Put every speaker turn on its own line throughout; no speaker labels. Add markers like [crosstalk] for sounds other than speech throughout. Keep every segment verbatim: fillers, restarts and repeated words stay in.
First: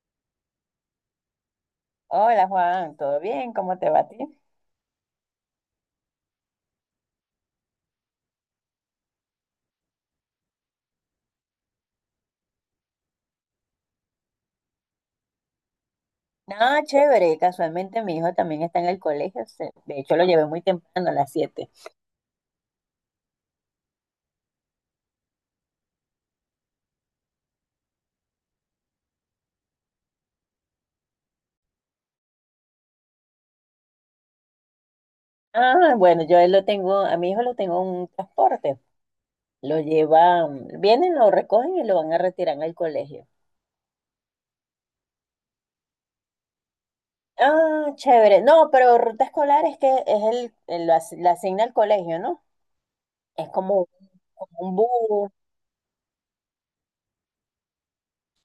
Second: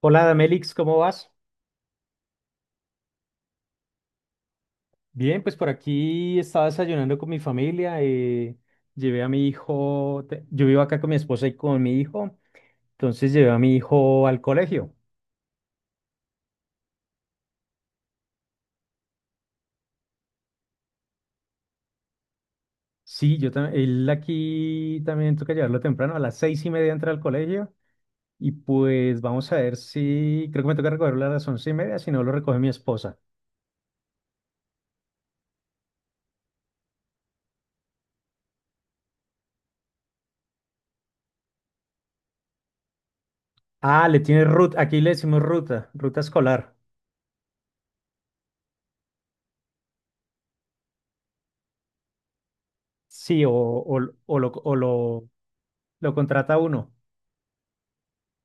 Hola, Melix, ¿cómo vas?
Hola Juan, ¿todo bien? ¿Cómo te va a ti?
Bien, pues por aquí estaba desayunando con mi familia. Eh, llevé a mi hijo, te- yo vivo acá con mi esposa y con mi hijo, entonces llevé a mi hijo al colegio.
Nada, chévere. Casualmente mi hijo también está en el colegio. se- De hecho, lo llevé muy temprano, a las siete.
Sí, yo también, él aquí también toca llevarlo temprano, a las seis y media entra al colegio y pues vamos a ver si, creo que me toca recogerlo a las once y media, si no lo recoge mi esposa.
Ah, bueno, yo a él lo tengo, a mi hijo lo tengo en un transporte. Lo llevan, vienen, lo recogen y lo van a retirar al colegio.
Ah, le tiene ruta, aquí le decimos ruta, ruta escolar.
Ah, chévere. No, pero ruta escolar es que es el, el- lo as- la asigna al colegio, ¿no?
Sí,
Es
o,
como,
o, o lo,
como
o
un
lo,
bus.
lo contrata uno,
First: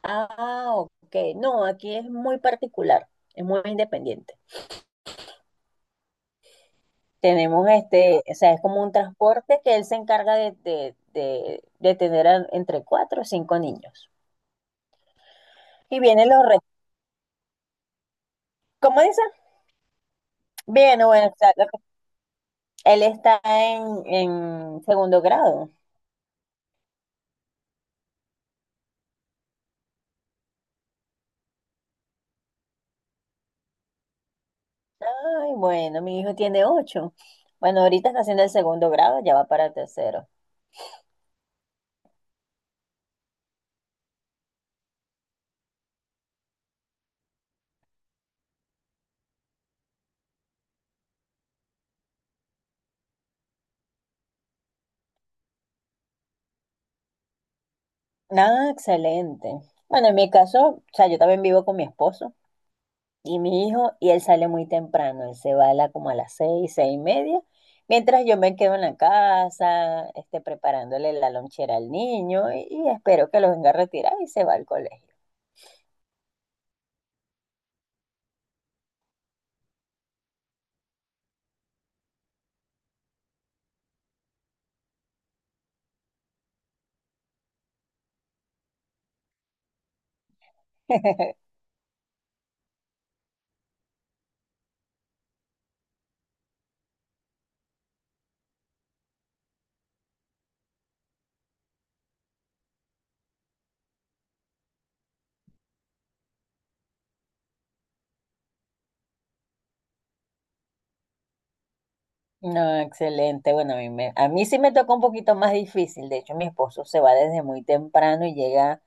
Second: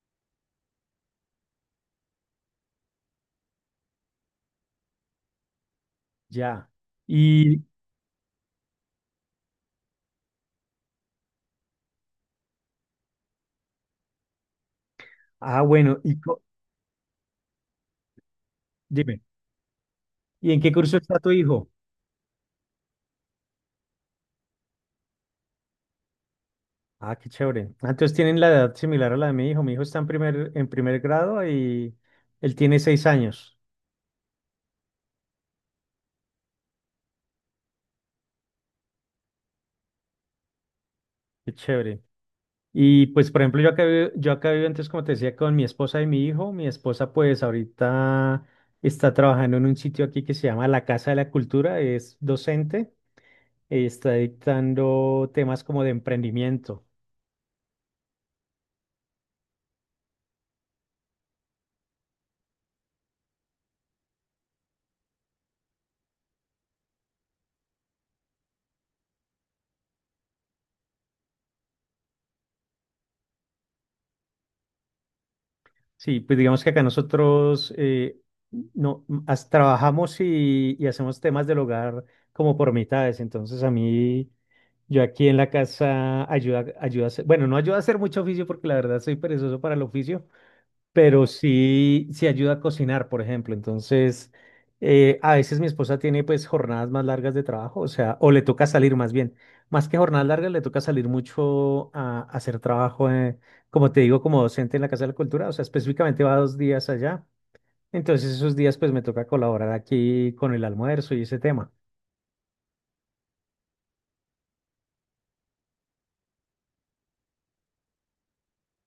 Ah, ok. No, aquí es muy particular, es muy independiente.
ya. Y,
Tenemos este, o sea, es como un transporte que él se encarga de, de, de- de tener a- entre cuatro o cinco niños.
Ah, bueno,
Y
y
vienen
co-
los retos. ¿Cómo
dime,
dice?
¿y en qué curso
Bien,
está
bueno,
tu
o sea,
hijo?
él está en, en segundo grado.
Ah, qué chévere. Ah, entonces tienen la edad similar a la de mi hijo. Mi hijo está en primer, en primer grado y él tiene seis años.
Ay, bueno, mi hijo tiene ocho. Bueno, ahorita está haciendo el segundo grado, ya va para tercero.
Qué chévere. Y pues, por ejemplo, yo acá, vi- yo acá vivo antes, como te decía, con mi esposa y mi hijo. Mi esposa, pues, ahorita está trabajando en un sitio aquí que se llama La Casa de la Cultura. Es docente. eh, Está dictando temas como de emprendimiento.
Ah, excelente. Bueno, en mi caso, o sea, yo también vivo con mi esposo. Y mi hijo, y él sale muy temprano, él se va a la, como a las seis, seis y media, mientras yo me quedo en la casa, este, preparándole la lonchera al niño y, y espero que lo venga a retirar y se va al colegio.
Sí, pues digamos que acá nosotros eh, no, as- trabajamos y, y hacemos temas del hogar como por mitades. Entonces a mí, yo aquí en la casa ayuda, ayuda a hacer- bueno, no ayuda a hacer mucho oficio porque la verdad soy perezoso para el oficio, pero
[laughs]
sí, sí ayuda a cocinar, por ejemplo. Entonces, eh, a veces mi esposa tiene pues jornadas más largas de trabajo, o sea, o le toca salir más bien. Más que jornadas largas, le toca salir mucho a, a hacer trabajo, eh, como te digo, como docente en la Casa de la Cultura, o sea, específicamente va dos días allá. Entonces, esos días pues me toca colaborar aquí con el almuerzo y ese tema.
No, excelente. Bueno, a mí, me- a mí sí me tocó un poquito más difícil. De hecho, mi esposo se va desde muy temprano y llega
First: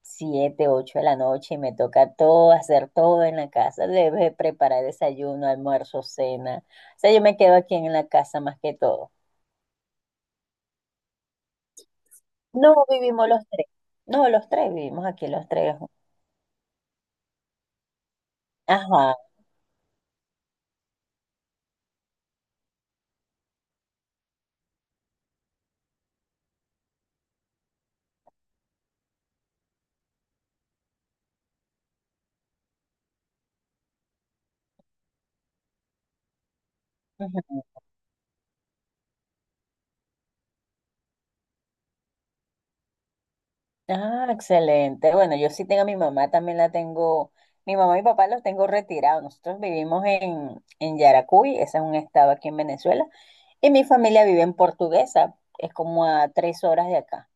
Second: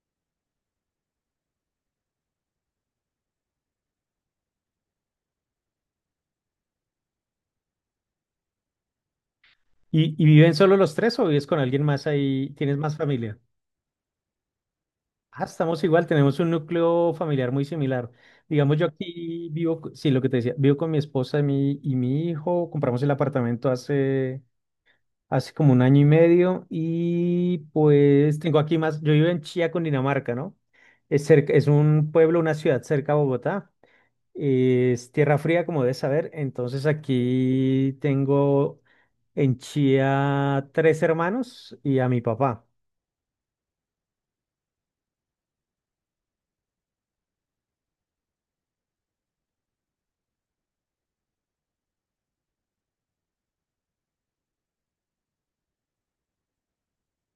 siete, ocho de la noche y me toca todo, hacer todo en la casa. Debe preparar desayuno, almuerzo, cena. O sea, yo me quedo aquí en la casa más que todo.
¿Y, y viven solo los tres o vives con alguien más ahí?
No
¿Tienes más
vivimos
familia?
los tres. No, los tres vivimos aquí,
Ah,
los tres.
estamos igual, tenemos un núcleo familiar muy similar. Digamos, yo
Ajá.
aquí vivo, co- sí, lo que te decía, vivo con mi esposa y mi, y mi hijo, compramos el apartamento hace, hace como un año y medio y pues tengo aquí más, yo vivo en Chía, Dinamarca, ¿no? Es cerca, es un pueblo, una ciudad cerca a Bogotá. Es tierra fría, como debes saber, entonces
Ujú.
aquí tengo en Chía tres hermanos y a mi papá.
Ah, excelente. Bueno, yo sí tengo a mi mamá, también la tengo. Mi mamá y mi papá los tengo retirados. Nosotros vivimos en, en Yaracuy, ese es un estado aquí en Venezuela, y mi familia vive en Portuguesa, es como a tres horas de acá.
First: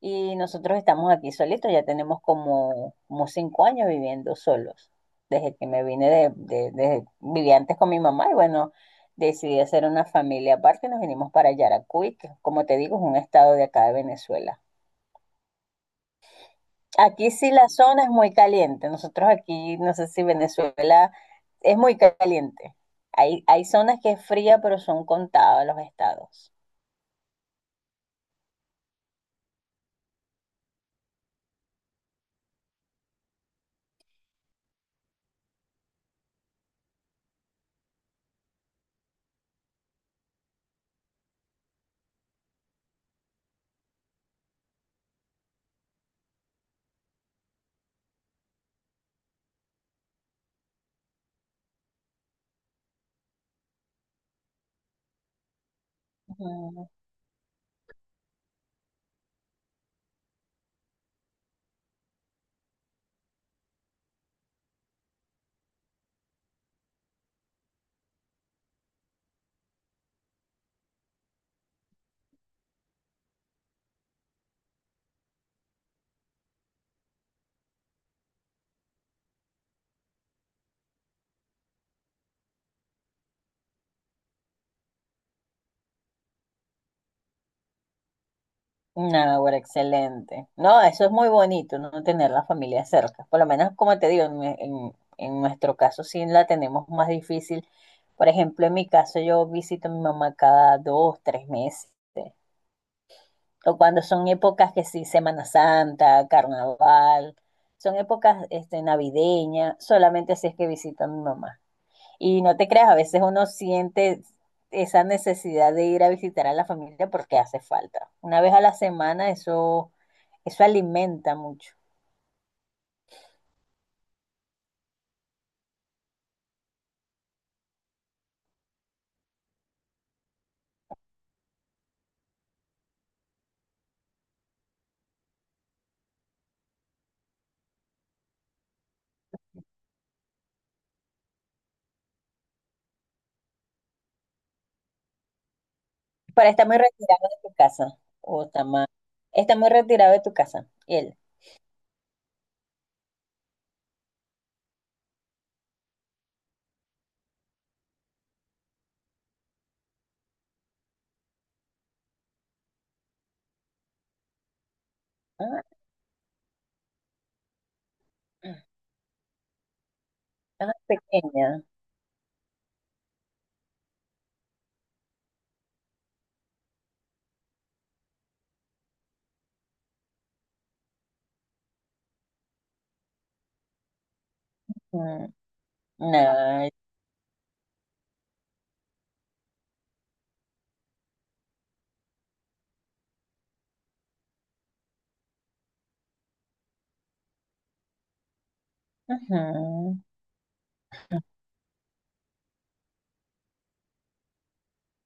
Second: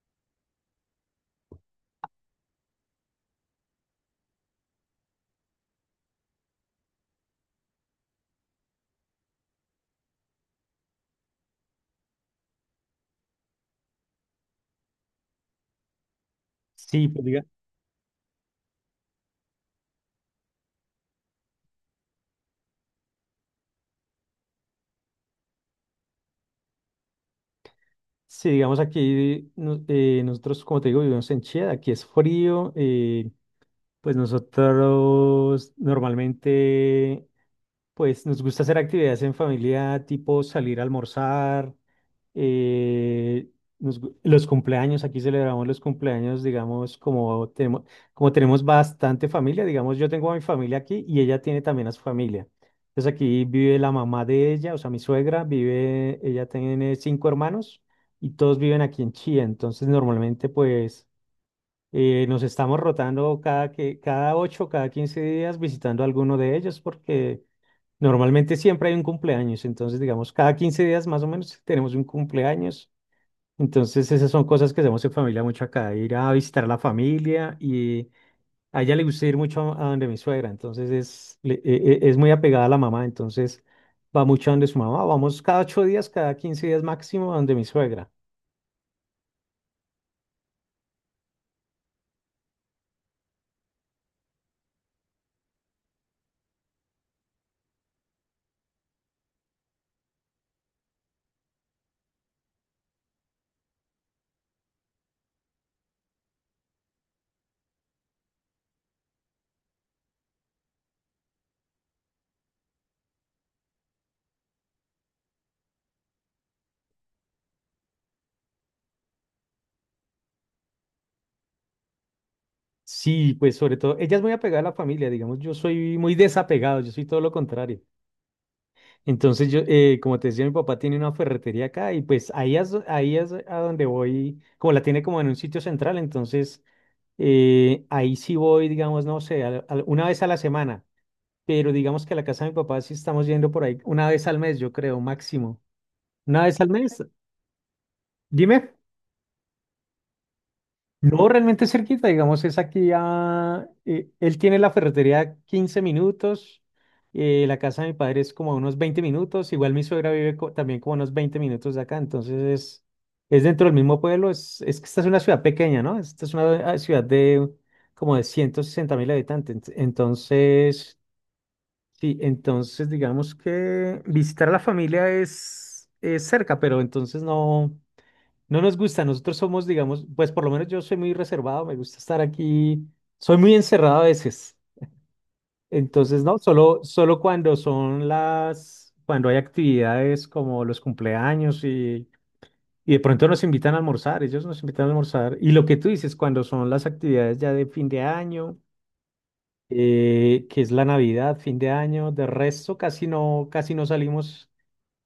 Y nosotros estamos aquí solitos, ya tenemos como, como cinco años viviendo solos. Desde que me vine de, de, de- viví antes con mi mamá y bueno, decidí hacer una familia aparte y nos vinimos para Yaracuy, que como te digo, es un estado de acá de Venezuela.
Sí, pues
Aquí sí la zona es muy caliente. Nosotros aquí, no sé si Venezuela es muy caliente. Hay, hay zonas que es fría, pero son contados los estados.
sí, digamos aquí no- eh, nosotros, como te digo, vivimos en Chía, aquí es frío, eh, pues nosotros normalmente, pues nos gusta hacer actividades en familia, tipo salir a almorzar, eh, nos gu- los cumpleaños, aquí celebramos los cumpleaños, digamos, como tenemos, como tenemos bastante familia, digamos, yo tengo a mi familia aquí y ella tiene también a su familia. Entonces aquí vive la mamá de ella, o sea, mi suegra, vive, ella tiene cinco hermanos y todos viven aquí en Chía. Entonces normalmente pues eh, nos estamos rotando cada, que, cada ocho, cada quince días visitando a alguno de ellos porque. Normalmente siempre hay un cumpleaños, entonces digamos cada quince días más o menos tenemos un cumpleaños entonces, esas son cosas que hacemos en familia mucho acá, ir a visitar a la familia y a ella le gusta ir mucho a donde mi suegra, entonces es, le- e- e- es muy apegada a la mamá, entonces va mucho a donde su mamá, vamos cada ocho días, cada quince días máximo a donde mi suegra.
No, bueno, excelente. No, eso es muy bonito, no tener la familia cerca. Por lo menos, como te digo, en, en- en nuestro caso sí la tenemos más difícil. Por ejemplo, en mi caso yo visito a mi mamá cada dos, tres meses. O cuando son épocas que sí, Semana Santa, Carnaval, son épocas este, navideñas, solamente si es que visito a mi mamá. Y no te creas, a veces uno siente esa necesidad de ir a visitar a la familia porque hace falta. Una vez a la semana eso eso alimenta mucho.
Sí, pues sobre todo, ella es muy apegada a la familia, digamos, yo soy muy desapegado, yo soy todo lo contrario. Entonces, yo, eh, como te decía, mi papá tiene una ferretería acá y pues ahí es, ahí es a donde voy, como la tiene como en un sitio central, entonces. Eh, ahí sí voy, digamos, no sé, al- al- una vez a la semana, pero digamos que a la casa de mi papá sí estamos yendo por ahí una vez al mes, yo creo, máximo. Una
Para
vez
está
al
muy
mes,
retirado de tu casa. O está
dime.
más. Está muy retirado de tu casa. Él.
No, realmente es cerquita, digamos, es aquí a... eh, él tiene la ferretería a quince minutos, eh, la casa de mi padre es como a unos veinte minutos, igual mi suegra vive co- también como a unos veinte minutos de acá, entonces es, es dentro del mismo pueblo, es, es que esta es una ciudad
Ah,
pequeña, ¿no? Esta es una ah, ciudad de como de ciento sesenta mil habitantes, ent-
ah,
entonces,
pequeña.
sí, entonces digamos que visitar a la familia es, es, cerca, pero entonces no. No nos gusta, nosotros somos, digamos, pues por lo menos yo soy muy reservado, me gusta estar aquí, soy muy encerrado a veces.
Mm,
Entonces, no,
nah.
solo, solo cuando son las, cuando hay actividades como los cumpleaños y, y de pronto nos invitan a almorzar, ellos nos invitan a almorzar. Y lo que tú dices, cuando son las actividades ya de fin de año,
Ujú.
eh, que es la Navidad, fin de año, de resto casi no, casi no salimos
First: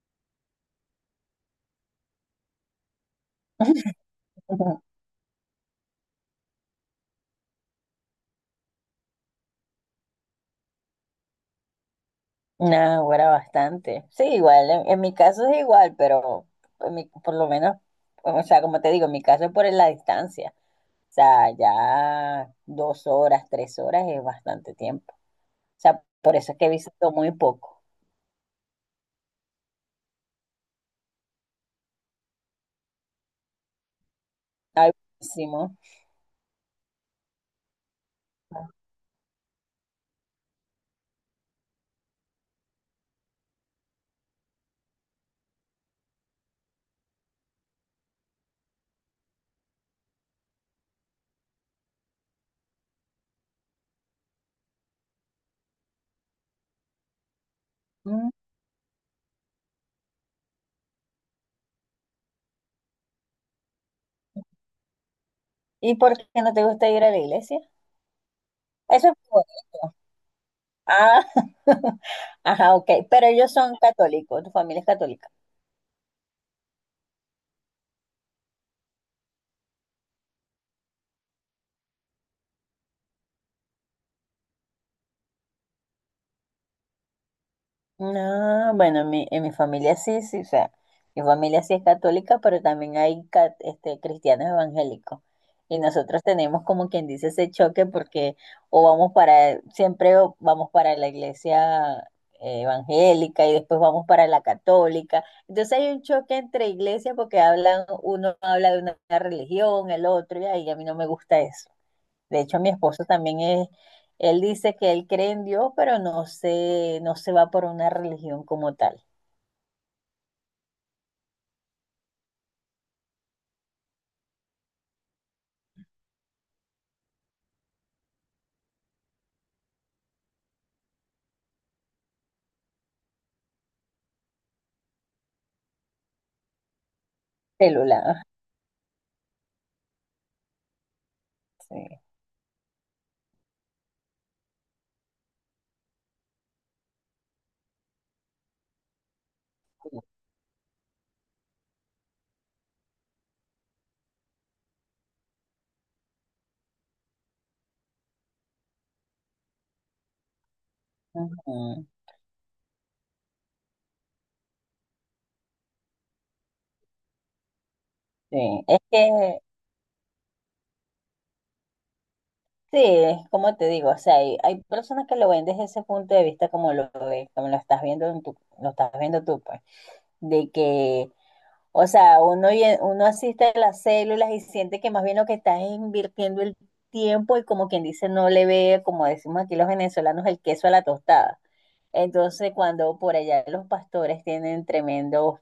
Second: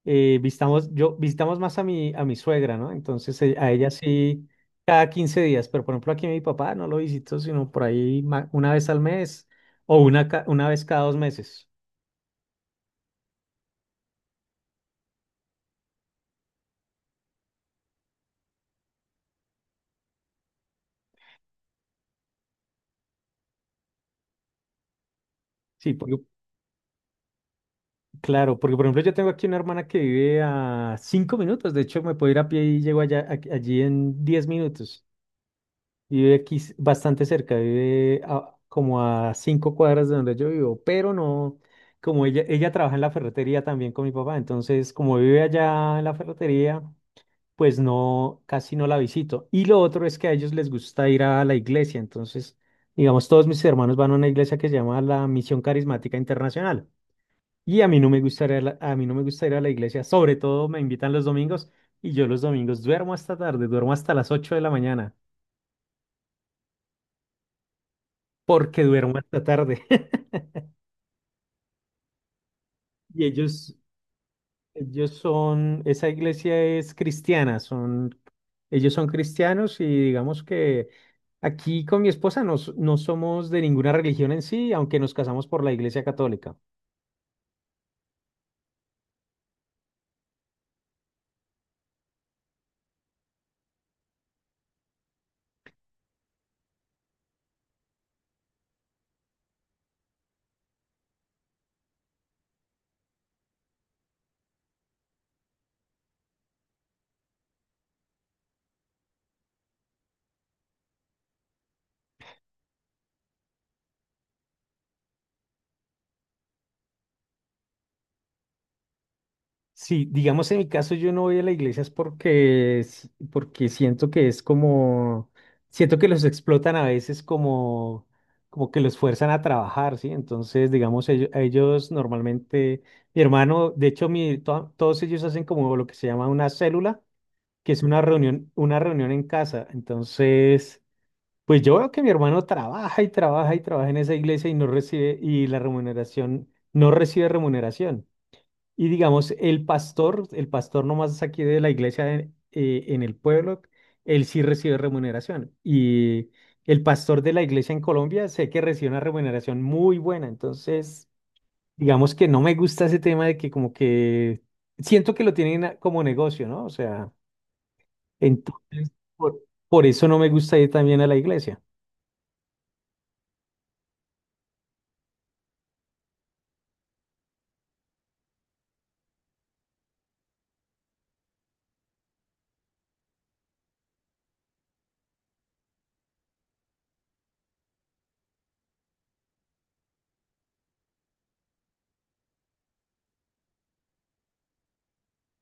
eh, visitamos, yo, visitamos más a mi, a mi suegra, ¿no? Entonces eh, a ella sí
[laughs]
cada quince días, pero por ejemplo aquí a mi papá no lo visito, sino por ahí ma- una vez al mes o una, ca- una vez cada dos meses.
Nah, ahora bastante. Sí, igual. En, en mi caso es igual, pero en mi- por lo menos, o sea, como te digo, en mi caso es por la distancia. O sea, ya dos horas, tres horas es bastante tiempo. O
Sí,
sea,
porque,
por eso es que visito muy poco.
claro, porque por ejemplo yo tengo aquí una hermana que vive a cinco minutos, de hecho me puedo ir a pie y llego allá, a- allí en diez minutos.
Algo.
Vive aquí s- bastante cerca, vive a- como a cinco cuadras de donde yo vivo, pero no, como ella, ella trabaja en la ferretería también con mi papá, entonces como vive allá en la ferretería, pues no, casi no la visito. Y lo otro es que a ellos les gusta ir a la iglesia, entonces, digamos, todos mis hermanos van a una iglesia que se llama la Misión Carismática Internacional. Y a mí no me gusta ir a la, a mí no me gusta ir a la iglesia, sobre todo me invitan los domingos y yo los domingos duermo hasta tarde, duermo hasta las ocho de la mañana.
¿Y por qué no te gusta ir a la iglesia?
Porque
Eso es
duermo hasta
por-
tarde. [laughs]
Ah, [laughs] ajá, ok.
Y
Pero ellos
ellos,
son católicos, tu familia es
ellos
católica.
son, esa iglesia es cristiana, son, ellos son cristianos y digamos que aquí con mi esposa nos- no somos de ninguna religión en sí, aunque nos casamos por la iglesia católica.
No, bueno, en mi, en mi familia sí, sí, o sea, mi familia sí es católica, pero también hay ca- este, cristianos evangélicos. Y nosotros tenemos como quien dice ese choque porque o vamos para, siempre o vamos para la iglesia eh, evangélica y después vamos para la católica. Entonces hay un choque entre iglesias porque hablan, uno habla de una religión, el otro, y ahí a mí no me gusta eso. De hecho, mi esposo también es, él dice que él cree en Dios, pero no se, no se va por una religión como tal.
Sí, digamos en mi caso yo no voy a la iglesia es porque, s- porque siento que es como, siento que los explotan a veces como, como que los fuerzan a trabajar, ¿sí? Entonces, digamos, ellos, ellos normalmente, mi hermano, de hecho, mi, to- todos ellos hacen como lo que se llama una célula, que es una
Celular.
reunión, una reunión en casa. Entonces, pues
Sí.
yo veo que mi hermano trabaja y trabaja y trabaja en esa iglesia y no recibe, y la remuneración, no recibe remuneración. Y digamos, el pastor, el pastor nomás aquí de la iglesia en, eh, en el pueblo, él sí recibe remuneración. Y el pastor de la iglesia en Colombia sé que recibe una remuneración muy buena. Entonces,
Ujú.
digamos que no me gusta ese tema de que como que siento que lo tienen a- como negocio, ¿no? O sea,
Sí. Es
entonces, por,
que,
por eso no me gusta ir también a la iglesia.
sí, es como te digo, o sea, hay, hay personas que lo ven desde ese punto de vista como lo ves, como lo estás viendo en tu, lo estás viendo tú, pues, de que, o sea, uno, y- uno asiste a las células y siente que más bien lo que estás es invirtiendo el tiempo y como quien dice, no le ve, como decimos aquí los venezolanos, el queso a la tostada. Entonces, cuando por allá los pastores tienen tremendos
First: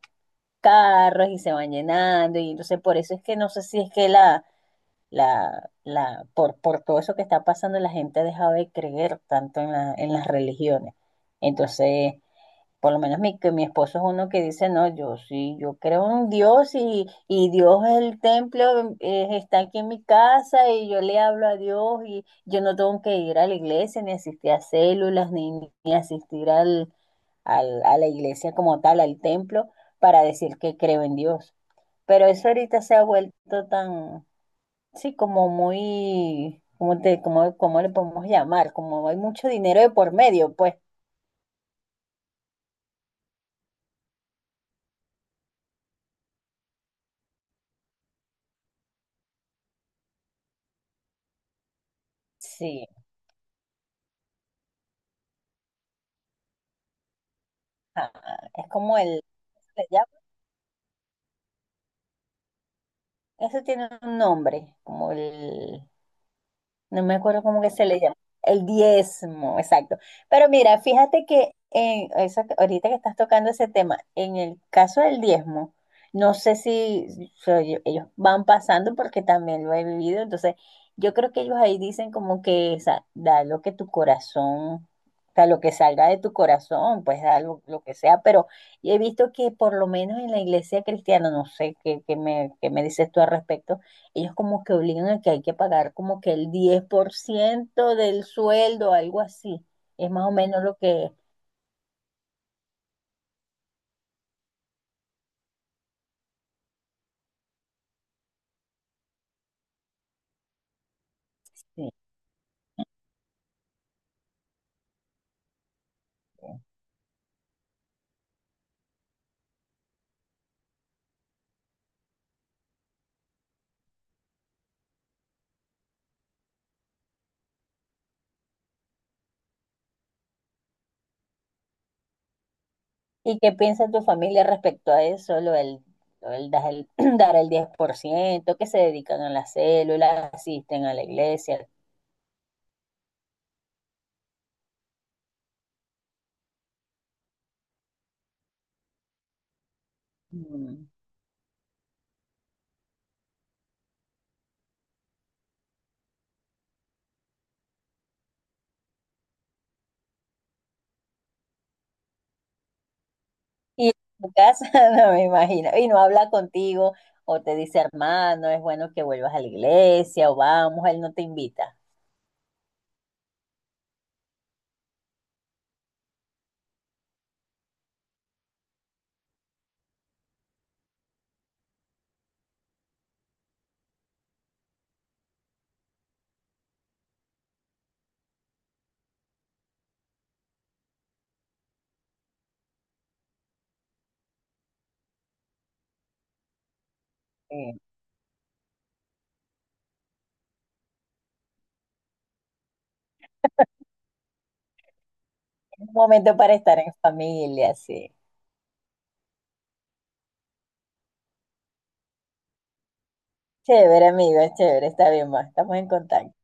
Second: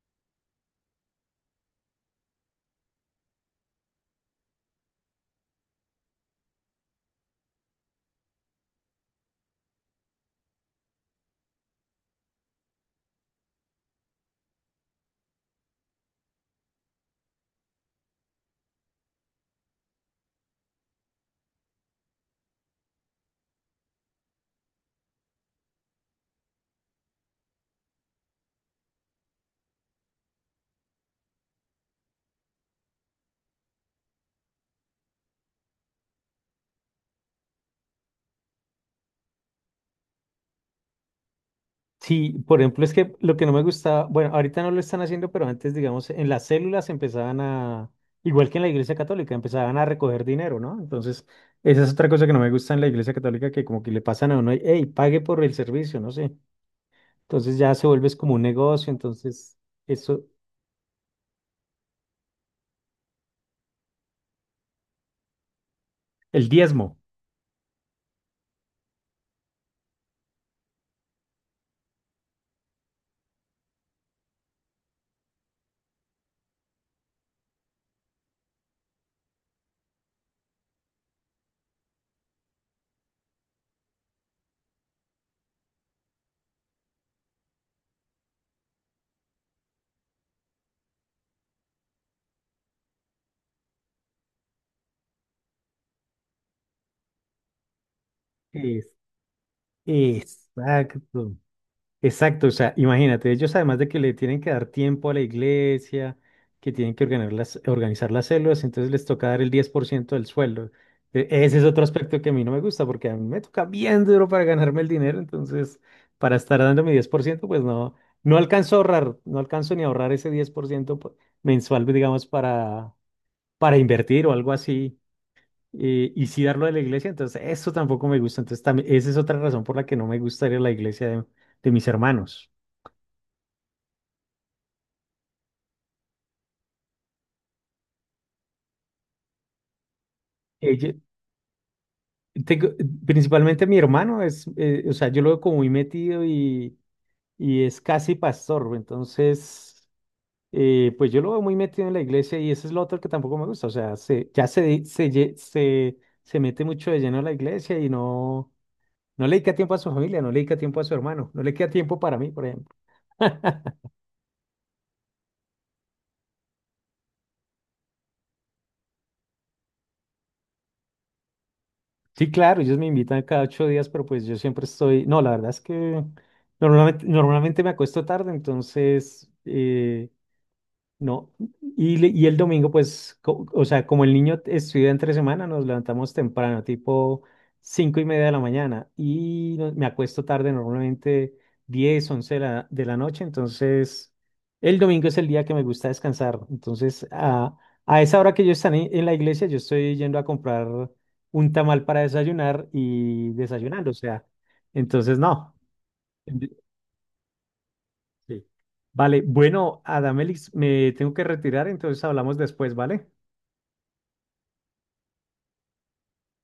carros y se van llenando, y entonces por eso es que no sé si es que la, la, la, por, por todo eso que está pasando, la gente ha dejado de creer tanto en la- en las religiones. Entonces, por lo menos mi, que mi esposo es uno que dice, no, yo sí, yo creo en Dios y, y Dios es el templo, eh, está aquí en mi casa y yo le hablo a Dios y yo no tengo que ir a la iglesia, ni asistir a células, ni, ni asistir al, al- a la iglesia como tal, al templo, para decir que creo en Dios. Pero eso ahorita se ha vuelto tan, sí, como muy, ¿cómo te, cómo, cómo le podemos llamar? Como hay mucho dinero de por medio, pues
Sí, por ejemplo, es que lo que no me gustaba, bueno, ahorita no lo están haciendo, pero antes, digamos, en las células empezaban a, igual que en la Iglesia Católica, empezaban a recoger dinero, ¿no? Entonces, esa es otra cosa que no me gusta en la
sí.
Iglesia Católica, que como que le pasan a uno, hey, pague por el servicio, no sé. Entonces ya se vuelve
Ah,
es como un
es
negocio,
como el,
entonces,
allá,
eso,
eso tiene un nombre, como el...
el diezmo.
No me acuerdo cómo que se le llama. El diezmo, exacto. Pero mira, fíjate que en eso, que- ahorita que estás tocando ese tema, en el caso del diezmo, no sé si so- yo- ellos van pasando porque también lo he vivido. Entonces, yo creo que ellos ahí dicen como que sa- da lo que tu corazón, o sea, lo que salga de tu corazón, pues da lo, lo que sea. Pero he visto que por lo menos en la iglesia cristiana, no sé qué, qué me, qué me dices tú al respecto. Ellos como que obligan a que hay que pagar como que el diez por ciento del
Es,
sueldo, algo así. Es más o menos lo que...
exacto. Exacto, o sea, imagínate, ellos además de que le tienen que dar tiempo a la iglesia, que tienen que organizar las, organizar las células, entonces les toca dar el diez por ciento del sueldo. E- Ese es otro
Sí.
aspecto que a mí no me gusta, porque a mí me toca bien duro para ganarme el dinero, entonces para estar dando mi diez por ciento, pues no, no alcanzo a ahorrar, no alcanzo ni a ahorrar ese diez por ciento po- mensual, digamos, para, para invertir o algo así, eh, y sí darlo a la iglesia, entonces eso tampoco me gusta, entonces también, esa es otra razón por la que no me gusta ir a la iglesia de de mis hermanos.
¿Y qué piensa tu familia respecto a eso? Lo del, lo del dar el, [clears throat] dar el diez por ciento que se dedican a la célula, asisten a
Ella-
la iglesia.
tengo- Principalmente mi hermano es, eh, o sea, yo lo veo como muy metido y, y es casi pastor, entonces,
Mm.
eh, pues yo lo veo muy metido en la iglesia y eso es lo otro que tampoco me gusta, o sea, se, ya se, di- se, lle- se, se mete mucho de lleno a la iglesia y no, no le dedica tiempo a su familia, no le dedica tiempo a su hermano, no le queda tiempo para mí, por ejemplo. [laughs]
Y en tu casa, [laughs] no me imagino, y no habla contigo, o te dice, hermano, es bueno que vuelvas a la iglesia, o vamos, él no te invita.
Sí, claro, ellos me invitan cada ocho días, pero pues yo siempre estoy, no, la verdad es que normalmente, normalmente me acuesto tarde, entonces. eh, No. Y, le- y el domingo, pues, co- o sea, como el niño estudia entre semana, nos levantamos temprano, tipo cinco y media de la mañana, y no- me acuesto tarde, normalmente diez once de la, de la noche, entonces el domingo es el día que me gusta descansar. Entonces, a,
Eh,
a esa hora que yo estaré en la iglesia, yo estoy yendo a comprar un tamal para desayunar y desayunando, o sea, entonces no.
Un momento para estar en familia, sí.
Sí. Vale, bueno, Adamelix, me tengo que retirar, entonces hablamos después, ¿vale?
Chévere, amiga, chévere, está bien, va. Estamos en contacto.